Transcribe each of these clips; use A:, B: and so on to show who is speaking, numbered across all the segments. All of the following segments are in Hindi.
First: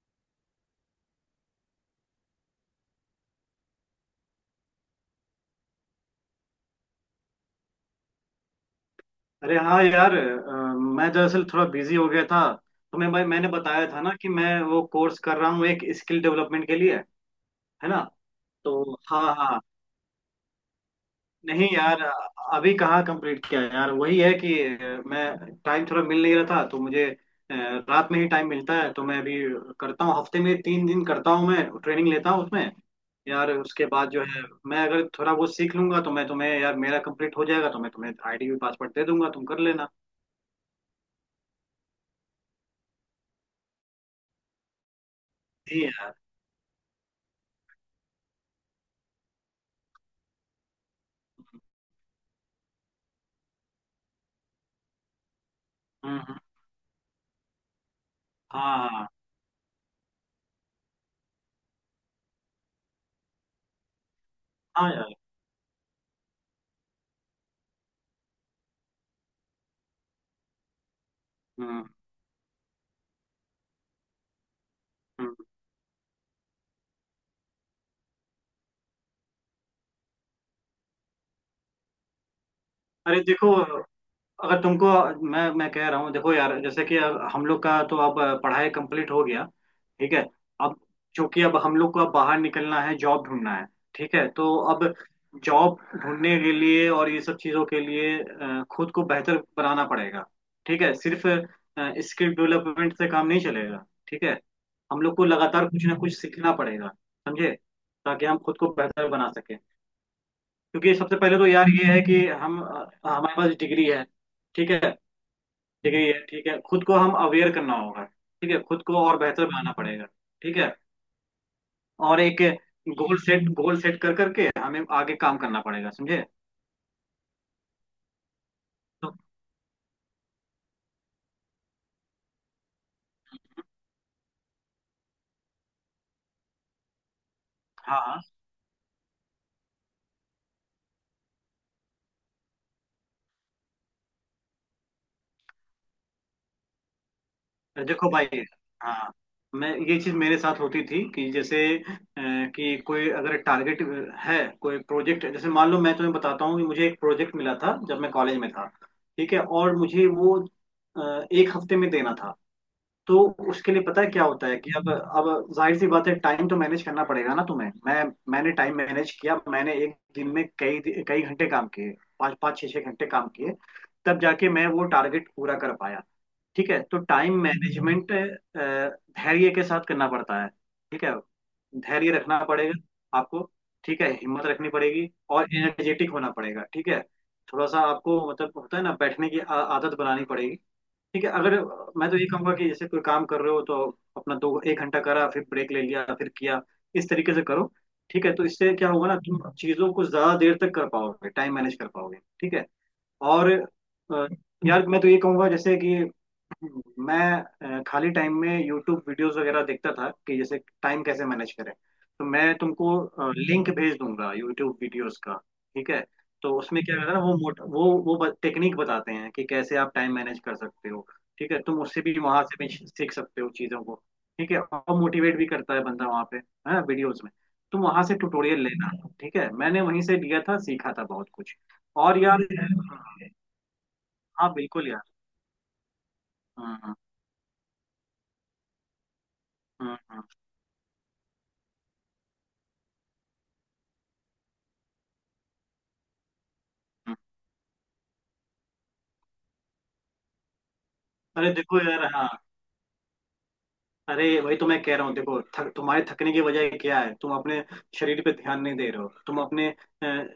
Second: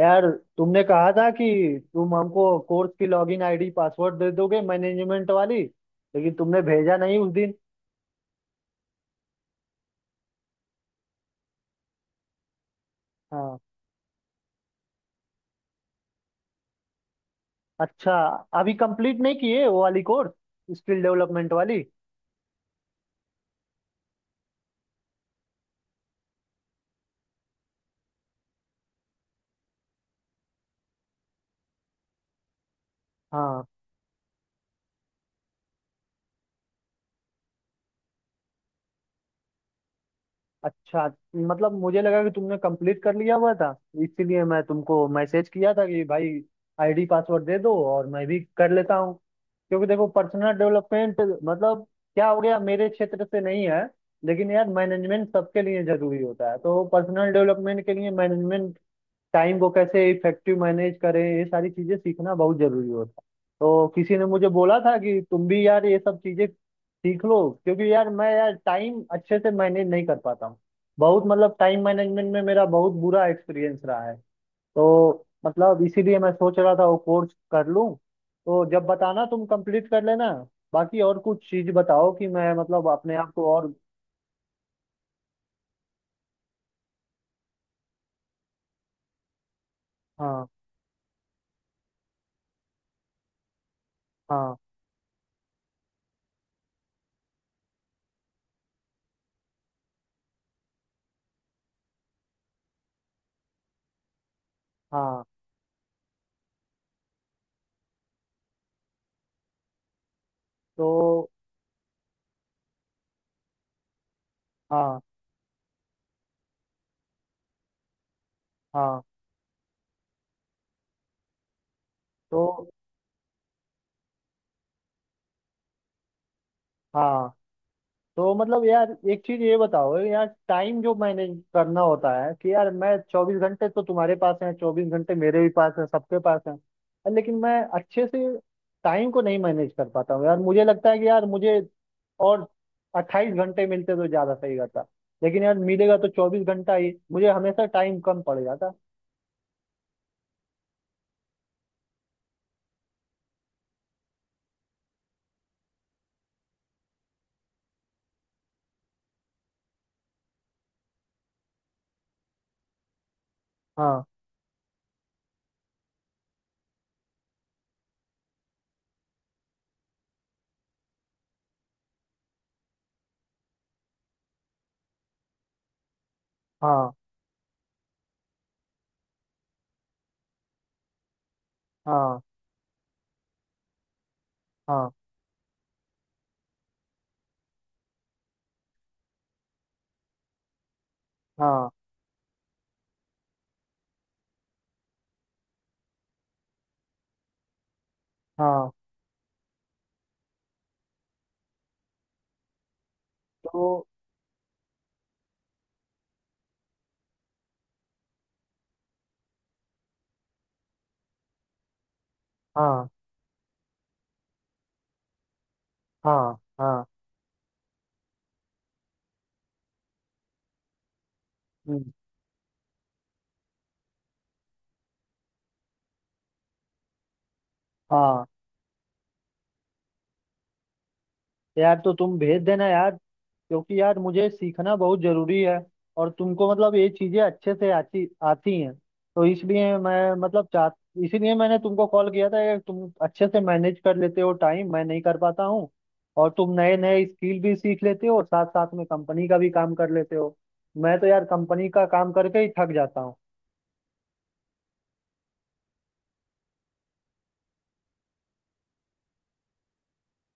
A: यार, तुमने कहा था कि तुम हमको कोर्स की लॉगिन आईडी पासवर्ड दे दोगे मैनेजमेंट वाली, लेकिन तुमने भेजा नहीं उस दिन।
B: अरे हाँ यार मैं दरअसल थोड़ा बिजी हो गया था। तो मैं भाई मैंने
A: हाँ।
B: बताया था ना कि मैं वो कोर्स कर रहा हूँ एक स्किल डेवलपमेंट के लिए। है ना।
A: अच्छा। अभी
B: तो
A: कंप्लीट नहीं
B: हाँ हाँ।
A: किए वो वाली कोर्स, स्किल डेवलपमेंट
B: नहीं
A: वाली?
B: यार अभी कहाँ कंप्लीट किया यार। वही है कि मैं टाइम थोड़ा मिल नहीं रहा था तो मुझे अ, रात में ही टाइम मिलता है। तो मैं अभी करता हूँ। हफ्ते में 3 दिन करता हूँ मैं ट्रेनिंग लेता हूँ उसमें। यार
A: हाँ।
B: उसके बाद जो है मैं अगर थोड़ा बहुत सीख लूंगा तो मैं तुम्हें यार मेरा कंप्लीट हो जाएगा तो मैं तुम्हें आईडी भी पासवर्ड दे दूंगा तुम कर लेना।
A: अच्छा। मतलब मुझे लगा कि तुमने कंप्लीट कर लिया हुआ था, इसीलिए मैं तुमको मैसेज किया
B: जी
A: था कि
B: यार।
A: भाई आईडी पासवर्ड दे दो और मैं भी कर लेता हूँ। क्योंकि देखो पर्सनल डेवलपमेंट मतलब क्या हो गया, मेरे क्षेत्र से नहीं है, लेकिन यार मैनेजमेंट सबके लिए
B: हम्म,
A: जरूरी होता है। तो पर्सनल डेवलपमेंट के लिए
B: हाँ,
A: मैनेजमेंट,
B: हाँ।
A: टाइम को कैसे इफेक्टिव मैनेज करें, ये सारी चीजें सीखना बहुत जरूरी होता है। तो किसी ने मुझे बोला
B: हाँ
A: था
B: यार।
A: कि तुम भी यार ये सब चीजें सीख लो, क्योंकि यार मैं यार टाइम अच्छे से मैनेज नहीं कर पाता हूँ। बहुत मतलब टाइम
B: हम्म,
A: मैनेजमेंट में मेरा बहुत बुरा एक्सपीरियंस रहा है। तो
B: हम्म।
A: मतलब इसीलिए मैं सोच रहा था वो कोर्स कर लूँ। तो जब बताना तुम कंप्लीट कर लेना। बाकी और कुछ चीज बताओ कि मैं मतलब अपने
B: अरे
A: आप को
B: देखो
A: और।
B: अगर तुमको मैं कह रहा हूँ। देखो यार जैसे कि अब हम लोग का तो अब पढ़ाई कंप्लीट हो गया। ठीक है
A: हाँ।
B: अब चूंकि अब हम लोग को अब बाहर निकलना है जॉब ढूंढना है। ठीक है तो
A: हाँ।
B: अब जॉब ढूंढने के लिए और ये सब चीज़ों के लिए खुद को बेहतर बनाना पड़ेगा। ठीक है सिर्फ स्किल डेवलपमेंट से काम नहीं चलेगा। ठीक है हम लोग
A: हाँ।
B: को लगातार कुछ ना कुछ सीखना पड़ेगा समझे। ताकि हम खुद को बेहतर बना सके।
A: तो।
B: क्योंकि सबसे पहले तो यार ये है कि हम हमारे पास डिग्री है। ठीक है
A: हाँ।
B: डिग्री है। ठीक है खुद को हम अवेयर करना होगा। ठीक है खुद को
A: हाँ।
B: और बेहतर बनाना पड़ेगा। ठीक है और एक
A: तो।
B: गोल सेट कर करके हमें आगे काम करना पड़ेगा समझे।
A: हाँ। तो मतलब यार
B: तो
A: एक चीज ये बताओ यार, टाइम जो मैनेज करना होता है कि यार मैं, 24 घंटे तो तुम्हारे पास है, 24 घंटे मेरे भी पास है, सबके पास है। लेकिन मैं
B: हाँ,
A: अच्छे
B: हाँ।
A: से टाइम को नहीं मैनेज कर पाता हूँ यार। मुझे लगता है कि यार मुझे और 28 घंटे मिलते तो ज्यादा सही रहता। लेकिन यार मिलेगा तो 24 घंटा ही, मुझे हमेशा टाइम
B: देखो
A: कम
B: भाई।
A: पड़ जाता।
B: हाँ मैं ये चीज मेरे साथ होती थी कि जैसे कि कोई अगर टारगेट है कोई प्रोजेक्ट। जैसे मान लो मैं तुम्हें बताता हूँ कि मुझे एक प्रोजेक्ट मिला था जब मैं कॉलेज में था। ठीक है और मुझे वो एक हफ्ते में देना था। तो उसके लिए पता
A: हाँ।
B: है क्या होता है कि अब जाहिर सी बात है टाइम तो मैनेज करना पड़ेगा ना तुम्हें। मैंने टाइम मैनेज किया। मैंने एक दिन में कई कई घंटे काम किए। पाँच पाँच छः छः घंटे काम किए तब जाके मैं वो टारगेट पूरा कर पाया। ठीक है
A: हाँ।
B: तो टाइम मैनेजमेंट धैर्य के साथ करना पड़ता है। ठीक है धैर्य
A: हाँ।
B: रखना पड़ेगा आपको। ठीक है हिम्मत रखनी
A: हाँ।
B: पड़ेगी और एनर्जेटिक होना पड़ेगा। ठीक है थोड़ा सा आपको मतलब होता है ना बैठने की आदत बनानी पड़ेगी। ठीक है अगर
A: हाँ।
B: मैं तो ये कहूंगा कि जैसे कोई काम कर रहे हो तो अपना दो एक घंटा करा फिर ब्रेक ले लिया फिर किया। इस तरीके से करो। ठीक है तो
A: हाँ।
B: इससे क्या होगा ना तुम चीजों को ज्यादा देर तक कर पाओगे टाइम मैनेज कर पाओगे। ठीक है और
A: तो।
B: यार मैं तो ये कहूंगा जैसे कि मैं खाली टाइम में यूट्यूब वीडियोस वगैरह देखता था कि जैसे टाइम कैसे मैनेज करें। तो मैं
A: हाँ।
B: तुमको लिंक भेज दूंगा यूट्यूब वीडियोस का। ठीक है
A: हाँ।
B: तो उसमें
A: हाँ।
B: क्या रहता है ना वो मोट वो टेक्निक बताते हैं कि कैसे आप टाइम मैनेज कर सकते हो। ठीक है तुम
A: हम्म।
B: उससे भी वहां से भी सीख सकते हो चीज़ों को। ठीक है और मोटिवेट भी करता है बंदा वहाँ पे है ना वीडियोज में। तुम वहां से
A: हाँ
B: ट्यूटोरियल लेना। ठीक है मैंने वहीं से लिया था सीखा था बहुत कुछ।
A: यार, तो
B: और
A: तुम
B: यार।
A: भेज देना यार, क्योंकि यार मुझे
B: हाँ
A: सीखना
B: बिल्कुल
A: बहुत
B: यार।
A: जरूरी है। और तुमको
B: हम्म,
A: मतलब ये
B: हम्म,
A: चीजें अच्छे से आती आती हैं, तो इसलिए
B: हम्म,
A: मैं मतलब चाह इसीलिए मैंने तुमको कॉल किया था कि तुम अच्छे से मैनेज कर लेते हो टाइम, मैं नहीं कर पाता हूँ। और तुम नए नए स्किल भी सीख लेते हो और साथ साथ में कंपनी का भी काम कर लेते हो। मैं तो यार
B: अरे
A: कंपनी
B: देखो
A: का
B: यार।
A: काम
B: हाँ
A: करके ही थक जाता हूँ।
B: अरे वही तो मैं कह रहा हूँ। देखो तुम्हारे थकने की वजह क्या है। तुम अपने शरीर पे ध्यान नहीं दे रहे हो। तुम अपने अ,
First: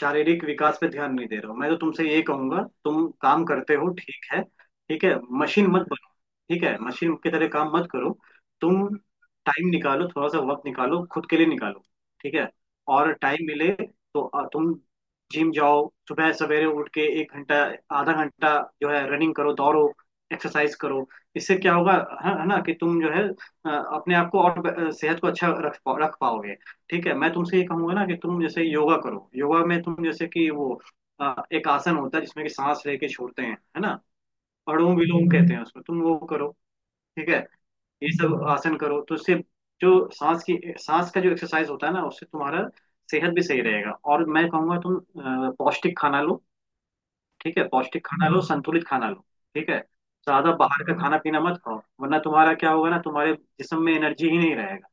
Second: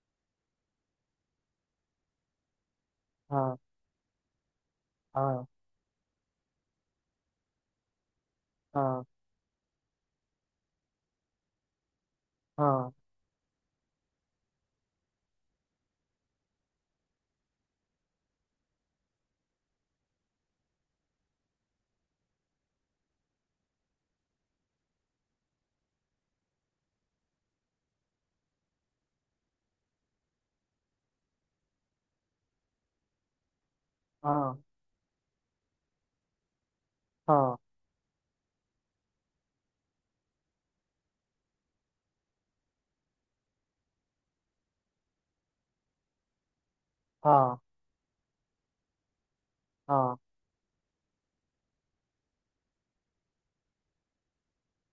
B: शारीरिक विकास पे ध्यान नहीं दे रहे हो। मैं तो तुमसे ये कहूंगा तुम काम
A: हाँ।
B: करते हो। ठीक है। ठीक है
A: हाँ।
B: मशीन मत मशीन की तरह काम मत करो। तुम
A: हाँ।
B: टाइम निकालो थोड़ा सा वक्त निकालो खुद के लिए निकालो। ठीक है
A: हाँ।
B: और टाइम मिले तो तुम जिम जाओ। सुबह सवेरे उठ के एक घंटा आधा घंटा जो है रनिंग करो दौड़ो एक्सरसाइज करो। इससे क्या होगा है ना कि तुम जो है अ, अपने आप को और सेहत को अच्छा रख पाओगे। ठीक है मैं तुमसे ये कहूंगा ना कि तुम जैसे योगा करो। योगा में तुम जैसे कि वो एक आसन होता है जिसमें कि सांस लेके छोड़ते हैं है ना।
A: हाँ।
B: अनुलोम विलोम कहते हैं उसको तुम वो करो। ठीक है
A: हाँ।
B: ये सब आसन करो तो उससे जो सांस का जो एक्सरसाइज होता है ना उससे तुम्हारा सेहत भी सही रहेगा। और मैं कहूँगा तुम पौष्टिक खाना लो।
A: हाँ।
B: ठीक है पौष्टिक खाना लो संतुलित खाना लो। ठीक है
A: हाँ
B: ज्यादा बाहर का खाना पीना मत खाओ वरना तुम्हारा क्या होगा ना तुम्हारे जिस्म में एनर्जी ही नहीं रहेगा।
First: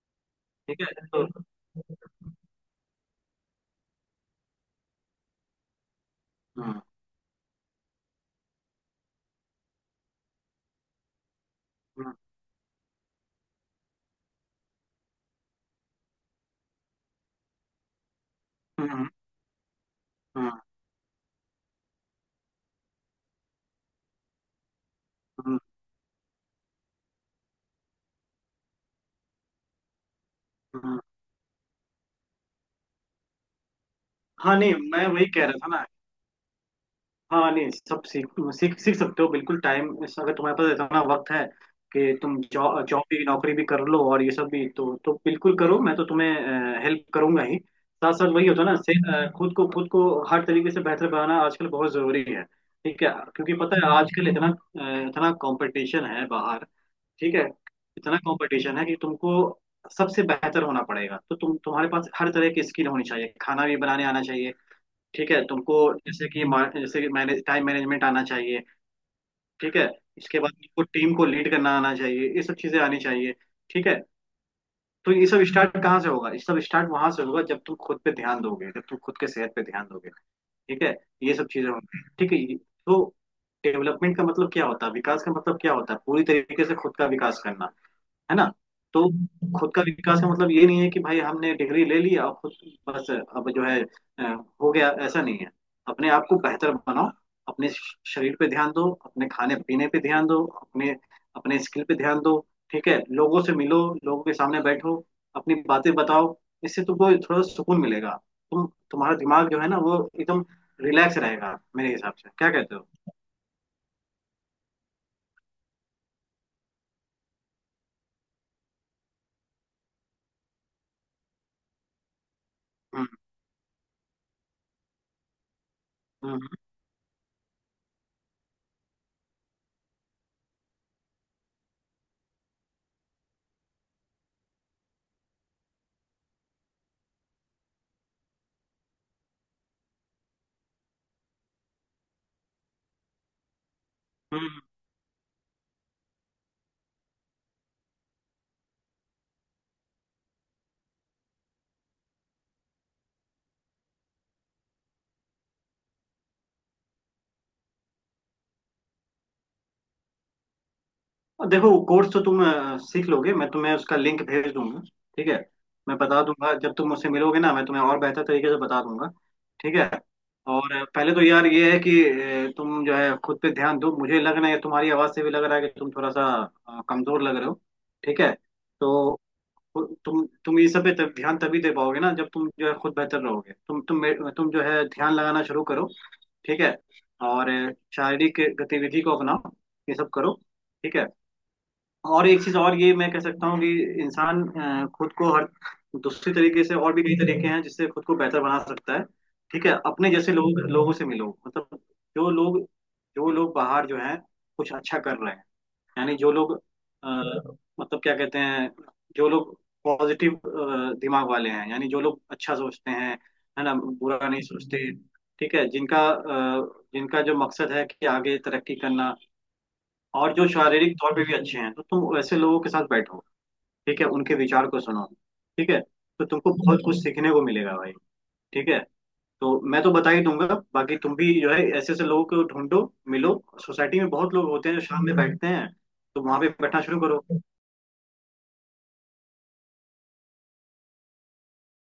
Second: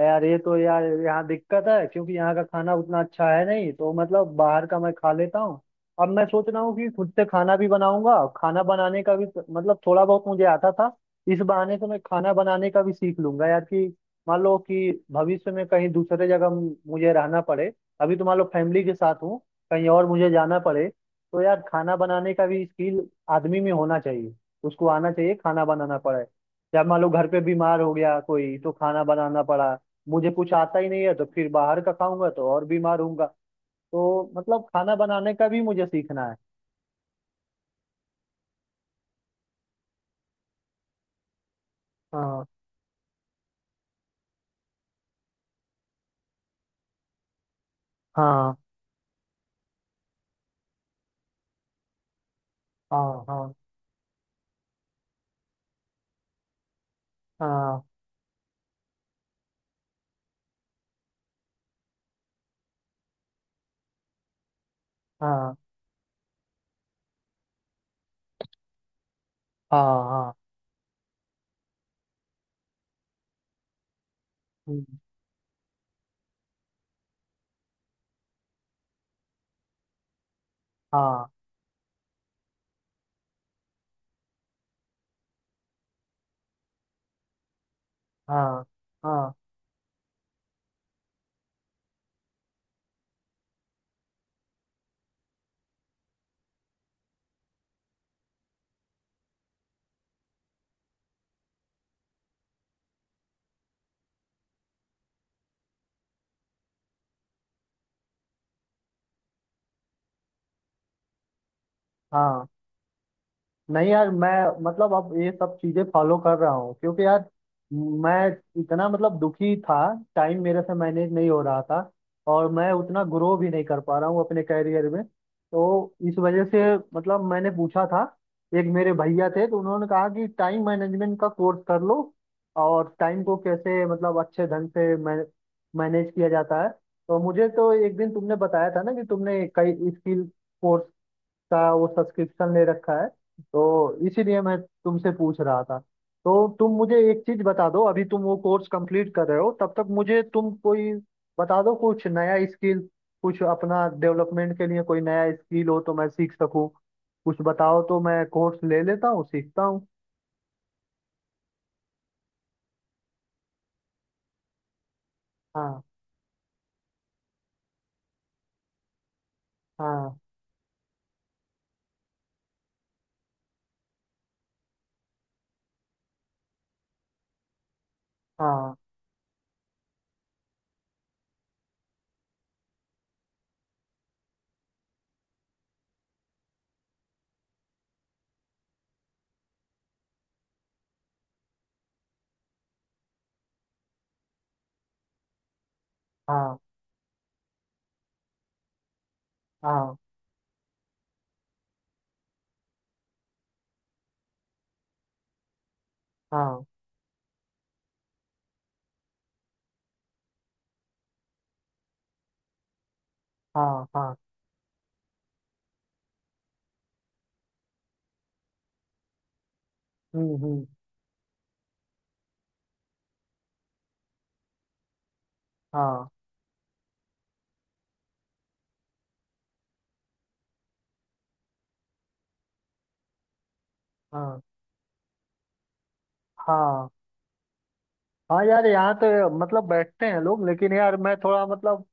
A: यार, ये तो
B: ठीक
A: यार
B: है। तो
A: यहाँ दिक्कत है, क्योंकि यहाँ का खाना उतना अच्छा है नहीं, तो मतलब बाहर का मैं खा लेता हूँ। अब मैं सोच रहा हूँ
B: हम्म,
A: कि खुद से खाना भी बनाऊंगा। खाना बनाने का भी तो, मतलब थोड़ा बहुत मुझे आता था। इस बहाने से मैं
B: हम्म,
A: खाना बनाने का भी सीख लूंगा यार, कि मान लो कि भविष्य में कहीं दूसरे जगह मुझे रहना पड़े। अभी तो मान लो फैमिली के
B: हम्म,
A: साथ हूँ, कहीं और मुझे
B: हम्म,
A: जाना पड़े तो यार खाना बनाने का भी स्किल आदमी में होना चाहिए। उसको आना चाहिए,
B: हम्म,
A: खाना बनाना पड़े। या मान लो घर पे बीमार हो गया कोई तो खाना बनाना पड़ा, मुझे कुछ आता ही
B: हम्म।
A: नहीं है तो फिर बाहर का खाऊंगा तो और बीमार होऊंगा। तो
B: हाँ
A: मतलब
B: नहीं
A: खाना
B: मैं वही
A: बनाने
B: कह
A: का
B: रहा
A: भी
B: था ना।
A: मुझे सीखना है।
B: हाँ नहीं सब सीख सीख सीख सकते हो बिल्कुल। टाइम अगर तुम्हारे पास इतना वक्त है कि तुम
A: हाँ।
B: जॉब जॉब भी नौकरी भी कर लो और ये सब भी तो बिल्कुल करो। मैं तो तुम्हें हेल्प करूंगा ही। साथ साथ वही
A: हाँ।
B: होता है ना खुद को हर तरीके से बेहतर बनाना आजकल बहुत जरूरी है। ठीक है
A: हाँ। हाँ।
B: क्योंकि पता है आजकल इतना कंपटीशन है बाहर। ठीक है
A: हाँ।
B: इतना कंपटीशन है कि तुमको सबसे बेहतर होना पड़ेगा। तो तुम्हारे पास हर तरह की स्किल होनी चाहिए खाना भी बनाने आना चाहिए। ठीक है
A: हाँ।
B: तुमको जैसे कि मा- जैसे कि मैनेज टाइम मैनेजमेंट आना चाहिए। ठीक है
A: हाँ। हाँ।
B: इसके बाद तुमको टीम को लीड करना आना चाहिए ये सब चीजें आनी चाहिए। ठीक है
A: हम्म।
B: तो ये सब स्टार्ट कहाँ से होगा ये सब स्टार्ट वहां से होगा जब तुम खुद पे ध्यान दोगे जब तुम खुद के सेहत पे ध्यान दोगे। ठीक है
A: हाँ।
B: ये सब चीजें होंगी। ठीक है तो डेवलपमेंट का मतलब क्या होता है विकास का मतलब क्या होता है पूरी तरीके से खुद का विकास करना। है ना।
A: हाँ।
B: तो
A: हाँ।
B: खुद का विकास का मतलब ये नहीं है कि भाई हमने डिग्री ले ली और खुद बस अब जो है अ, हो गया ऐसा नहीं है। अपने आप को बेहतर बनाओ। अपने शरीर पे ध्यान दो। अपने खाने पीने पे ध्यान दो। अपने अपने स्किल पे ध्यान दो। ठीक है लोगों से मिलो लोगों के सामने बैठो अपनी बातें बताओ। इससे तुमको थोड़ा सुकून मिलेगा। तुम तुम्हारा दिमाग जो है ना वो एकदम रिलैक्स रहेगा मेरे हिसाब से
A: हाँ
B: क्या कहते हो।
A: नहीं यार, मैं मतलब अब ये सब चीजें फॉलो कर रहा हूँ, क्योंकि यार मैं इतना मतलब दुखी था। टाइम मेरे से मैनेज नहीं हो रहा था और मैं उतना
B: हम्म,
A: ग्रो भी नहीं कर पा रहा हूँ अपने कैरियर में। तो इस वजह
B: हम्म,
A: से मतलब मैंने पूछा था, एक मेरे भैया थे तो उन्होंने कहा कि टाइम मैनेजमेंट का कोर्स कर लो और टाइम को कैसे मतलब अच्छे ढंग से मैनेज किया जाता है। तो मुझे तो एक दिन तुमने बताया था ना कि तुमने कई स्किल कोर्स का वो सब्सक्रिप्शन ले रखा है, तो इसीलिए मैं
B: हम्म।
A: तुमसे पूछ रहा था। तो तुम मुझे एक चीज बता दो, अभी तुम वो कोर्स कंप्लीट कर रहे हो तब तक मुझे तुम कोई बता दो कुछ नया स्किल, कुछ अपना डेवलपमेंट के लिए कोई नया स्किल हो तो मैं सीख सकूं। कुछ बताओ तो मैं कोर्स ले लेता हूँ, सीखता हूँ।
B: और देखो कोर्स तो तुम सीख लोगे मैं तुम्हें उसका लिंक भेज दूंगा। ठीक है
A: हाँ।
B: मैं बता दूंगा जब तुम मुझसे मिलोगे ना मैं तुम्हें और बेहतर तरीके से बता दूंगा। ठीक है
A: हाँ।
B: और पहले तो यार ये है कि तुम जो है खुद पे ध्यान दो। मुझे लग रहा है तुम्हारी आवाज़ से भी लग रहा है कि तुम थोड़ा सा कमजोर लग रहे हो। ठीक है
A: हाँ।
B: तो तुम ये सब पे तब ध्यान तभी दे पाओगे ना जब तुम जो है खुद बेहतर रहोगे। तुम जो है ध्यान लगाना शुरू करो। ठीक है और शारीरिक गतिविधि को अपनाओ ये सब करो। ठीक है और एक चीज और ये मैं कह सकता हूँ कि इंसान खुद को हर दूसरे
A: हाँ।
B: तरीके से और भी कई तरीके हैं जिससे खुद को बेहतर बना सकता है। ठीक है
A: हाँ।
B: अपने जैसे लोगों से मिलो मतलब जो लोग जो लोग बाहर जो हैं कुछ अच्छा कर रहे हैं। यानी जो लोग
A: हाँ।
B: अ, मतलब क्या कहते हैं जो लोग पॉजिटिव दिमाग वाले हैं यानी जो लोग अच्छा सोचते हैं है ना
A: हाँ। हाँ।
B: बुरा नहीं सोचते। ठीक है जिनका जो मकसद है कि आगे तरक्की करना। और
A: हम्म।
B: जो
A: हम्म।
B: शारीरिक तौर पे भी अच्छे हैं तो तुम वैसे लोगों के साथ बैठो। ठीक है उनके विचार को सुनो। ठीक है
A: हाँ।
B: तो तुमको बहुत कुछ सीखने को मिलेगा भाई। ठीक है तो मैं तो बता ही दूंगा। बाकी तुम भी जो है ऐसे ऐसे लोगों को ढूंढो मिलो। सोसाइटी में बहुत
A: हाँ।
B: लोग होते हैं जो शाम में बैठते हैं तो वहां पे बैठना
A: हाँ।
B: शुरू करो।
A: हाँ यार, यहाँ तो मतलब बैठते हैं लोग, लेकिन यार मैं थोड़ा मतलब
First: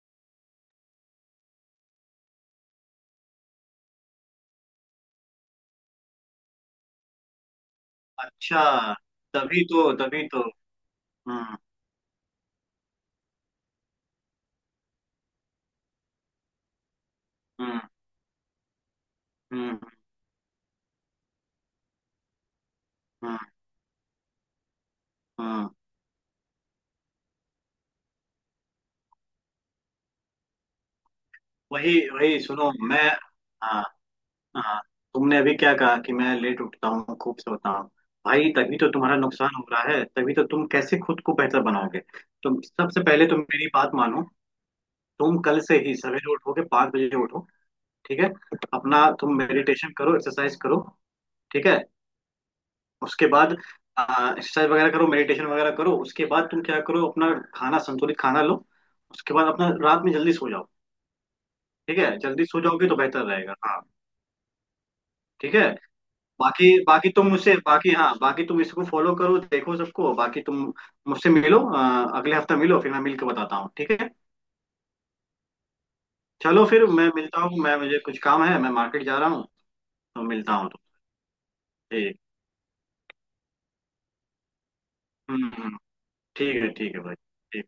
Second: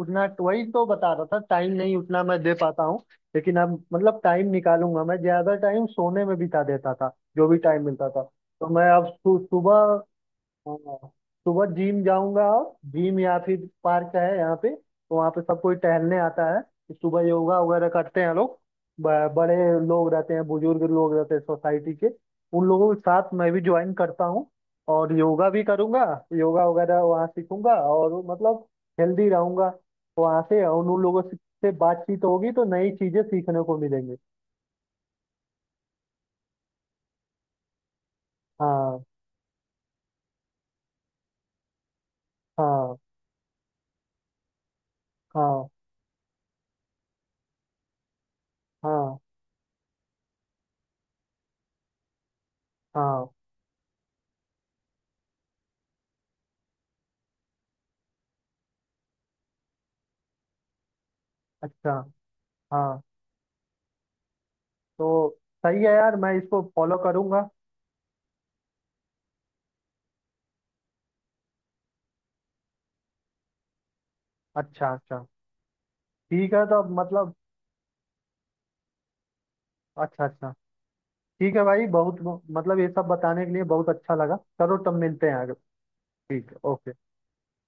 A: उतना, वही तो बता रहा था, टाइम नहीं उतना मैं दे पाता हूँ। लेकिन अब मतलब टाइम निकालूंगा। मैं ज्यादा टाइम सोने में बिता देता था, जो भी टाइम मिलता था।
B: अच्छा
A: तो मैं अब
B: तभी
A: सुबह।
B: तो, तभी तो।
A: हाँ,
B: हम्म,
A: सुबह जिम जाऊंगा। और जिम या फिर पार्क है यहाँ पे तो वहाँ पे सब कोई टहलने आता है। सुबह योगा
B: हम्म,
A: वगैरह करते हैं लोग। बड़े
B: हम्म,
A: लोग रहते हैं, बुजुर्ग लोग रहते हैं सोसाइटी के, उन लोगों के साथ
B: हम्म,
A: मैं भी ज्वाइन करता हूँ। और योगा भी
B: हम्म।
A: करूंगा। योगा वगैरह वहाँ सीखूंगा और मतलब हेल्दी रहूंगा। वहाँ से और उन लोगों से
B: वही
A: बातचीत
B: वही
A: होगी तो
B: सुनो
A: नई
B: मैं।
A: चीजें सीखने को
B: हाँ,
A: मिलेंगे।
B: हाँ। तुमने अभी क्या कहा कि मैं लेट उठता हूँ खूब सोता हूँ। भाई तभी तो
A: हाँ।
B: तुम्हारा नुकसान हो रहा है तभी तो तुम कैसे खुद को बेहतर बनाओगे। तुम
A: हाँ।
B: सबसे पहले तुम मेरी बात मानो। तुम कल
A: हाँ।
B: से ही सवेरे उठोगे 5 बजे उठो। ठीक है अपना
A: हाँ।
B: तुम मेडिटेशन करो एक्सरसाइज करो। ठीक है
A: हाँ।
B: उसके बाद एक्सरसाइज वगैरह करो मेडिटेशन वगैरह करो उसके बाद तुम क्या करो अपना खाना संतुलित खाना लो। उसके बाद अपना रात में जल्दी सो जाओ।
A: अच्छा।
B: ठीक है जल्दी सो जाओगे तो
A: हाँ।
B: बेहतर रहेगा। हाँ
A: तो
B: ठीक है
A: सही है यार, मैं इसको
B: बाकी
A: फॉलो
B: बाकी तुम
A: करूंगा।
B: मुझसे बाकी हाँ बाकी तुम इसको फॉलो करो देखो सबको बाकी तुम मुझसे मिलो अगले हफ्ता मिलो फिर मैं मिल के बताता हूँ। ठीक है
A: अच्छा अच्छा। ठीक है
B: चलो
A: तो
B: फिर
A: अब
B: मैं
A: मतलब।
B: मिलता हूँ। मैं मुझे कुछ काम है मैं मार्केट जा रहा हूँ तो
A: अच्छा अच्छा।
B: मिलता हूँ तो।
A: ठीक है भाई, बहुत
B: ठीक।
A: मतलब ये सब बताने के लिए बहुत अच्छा लगा। चलो तब मिलते हैं
B: हम्म,
A: आगे।
B: हम्म।
A: ठीक है, ओके।
B: ठीक है भाई। ठीक।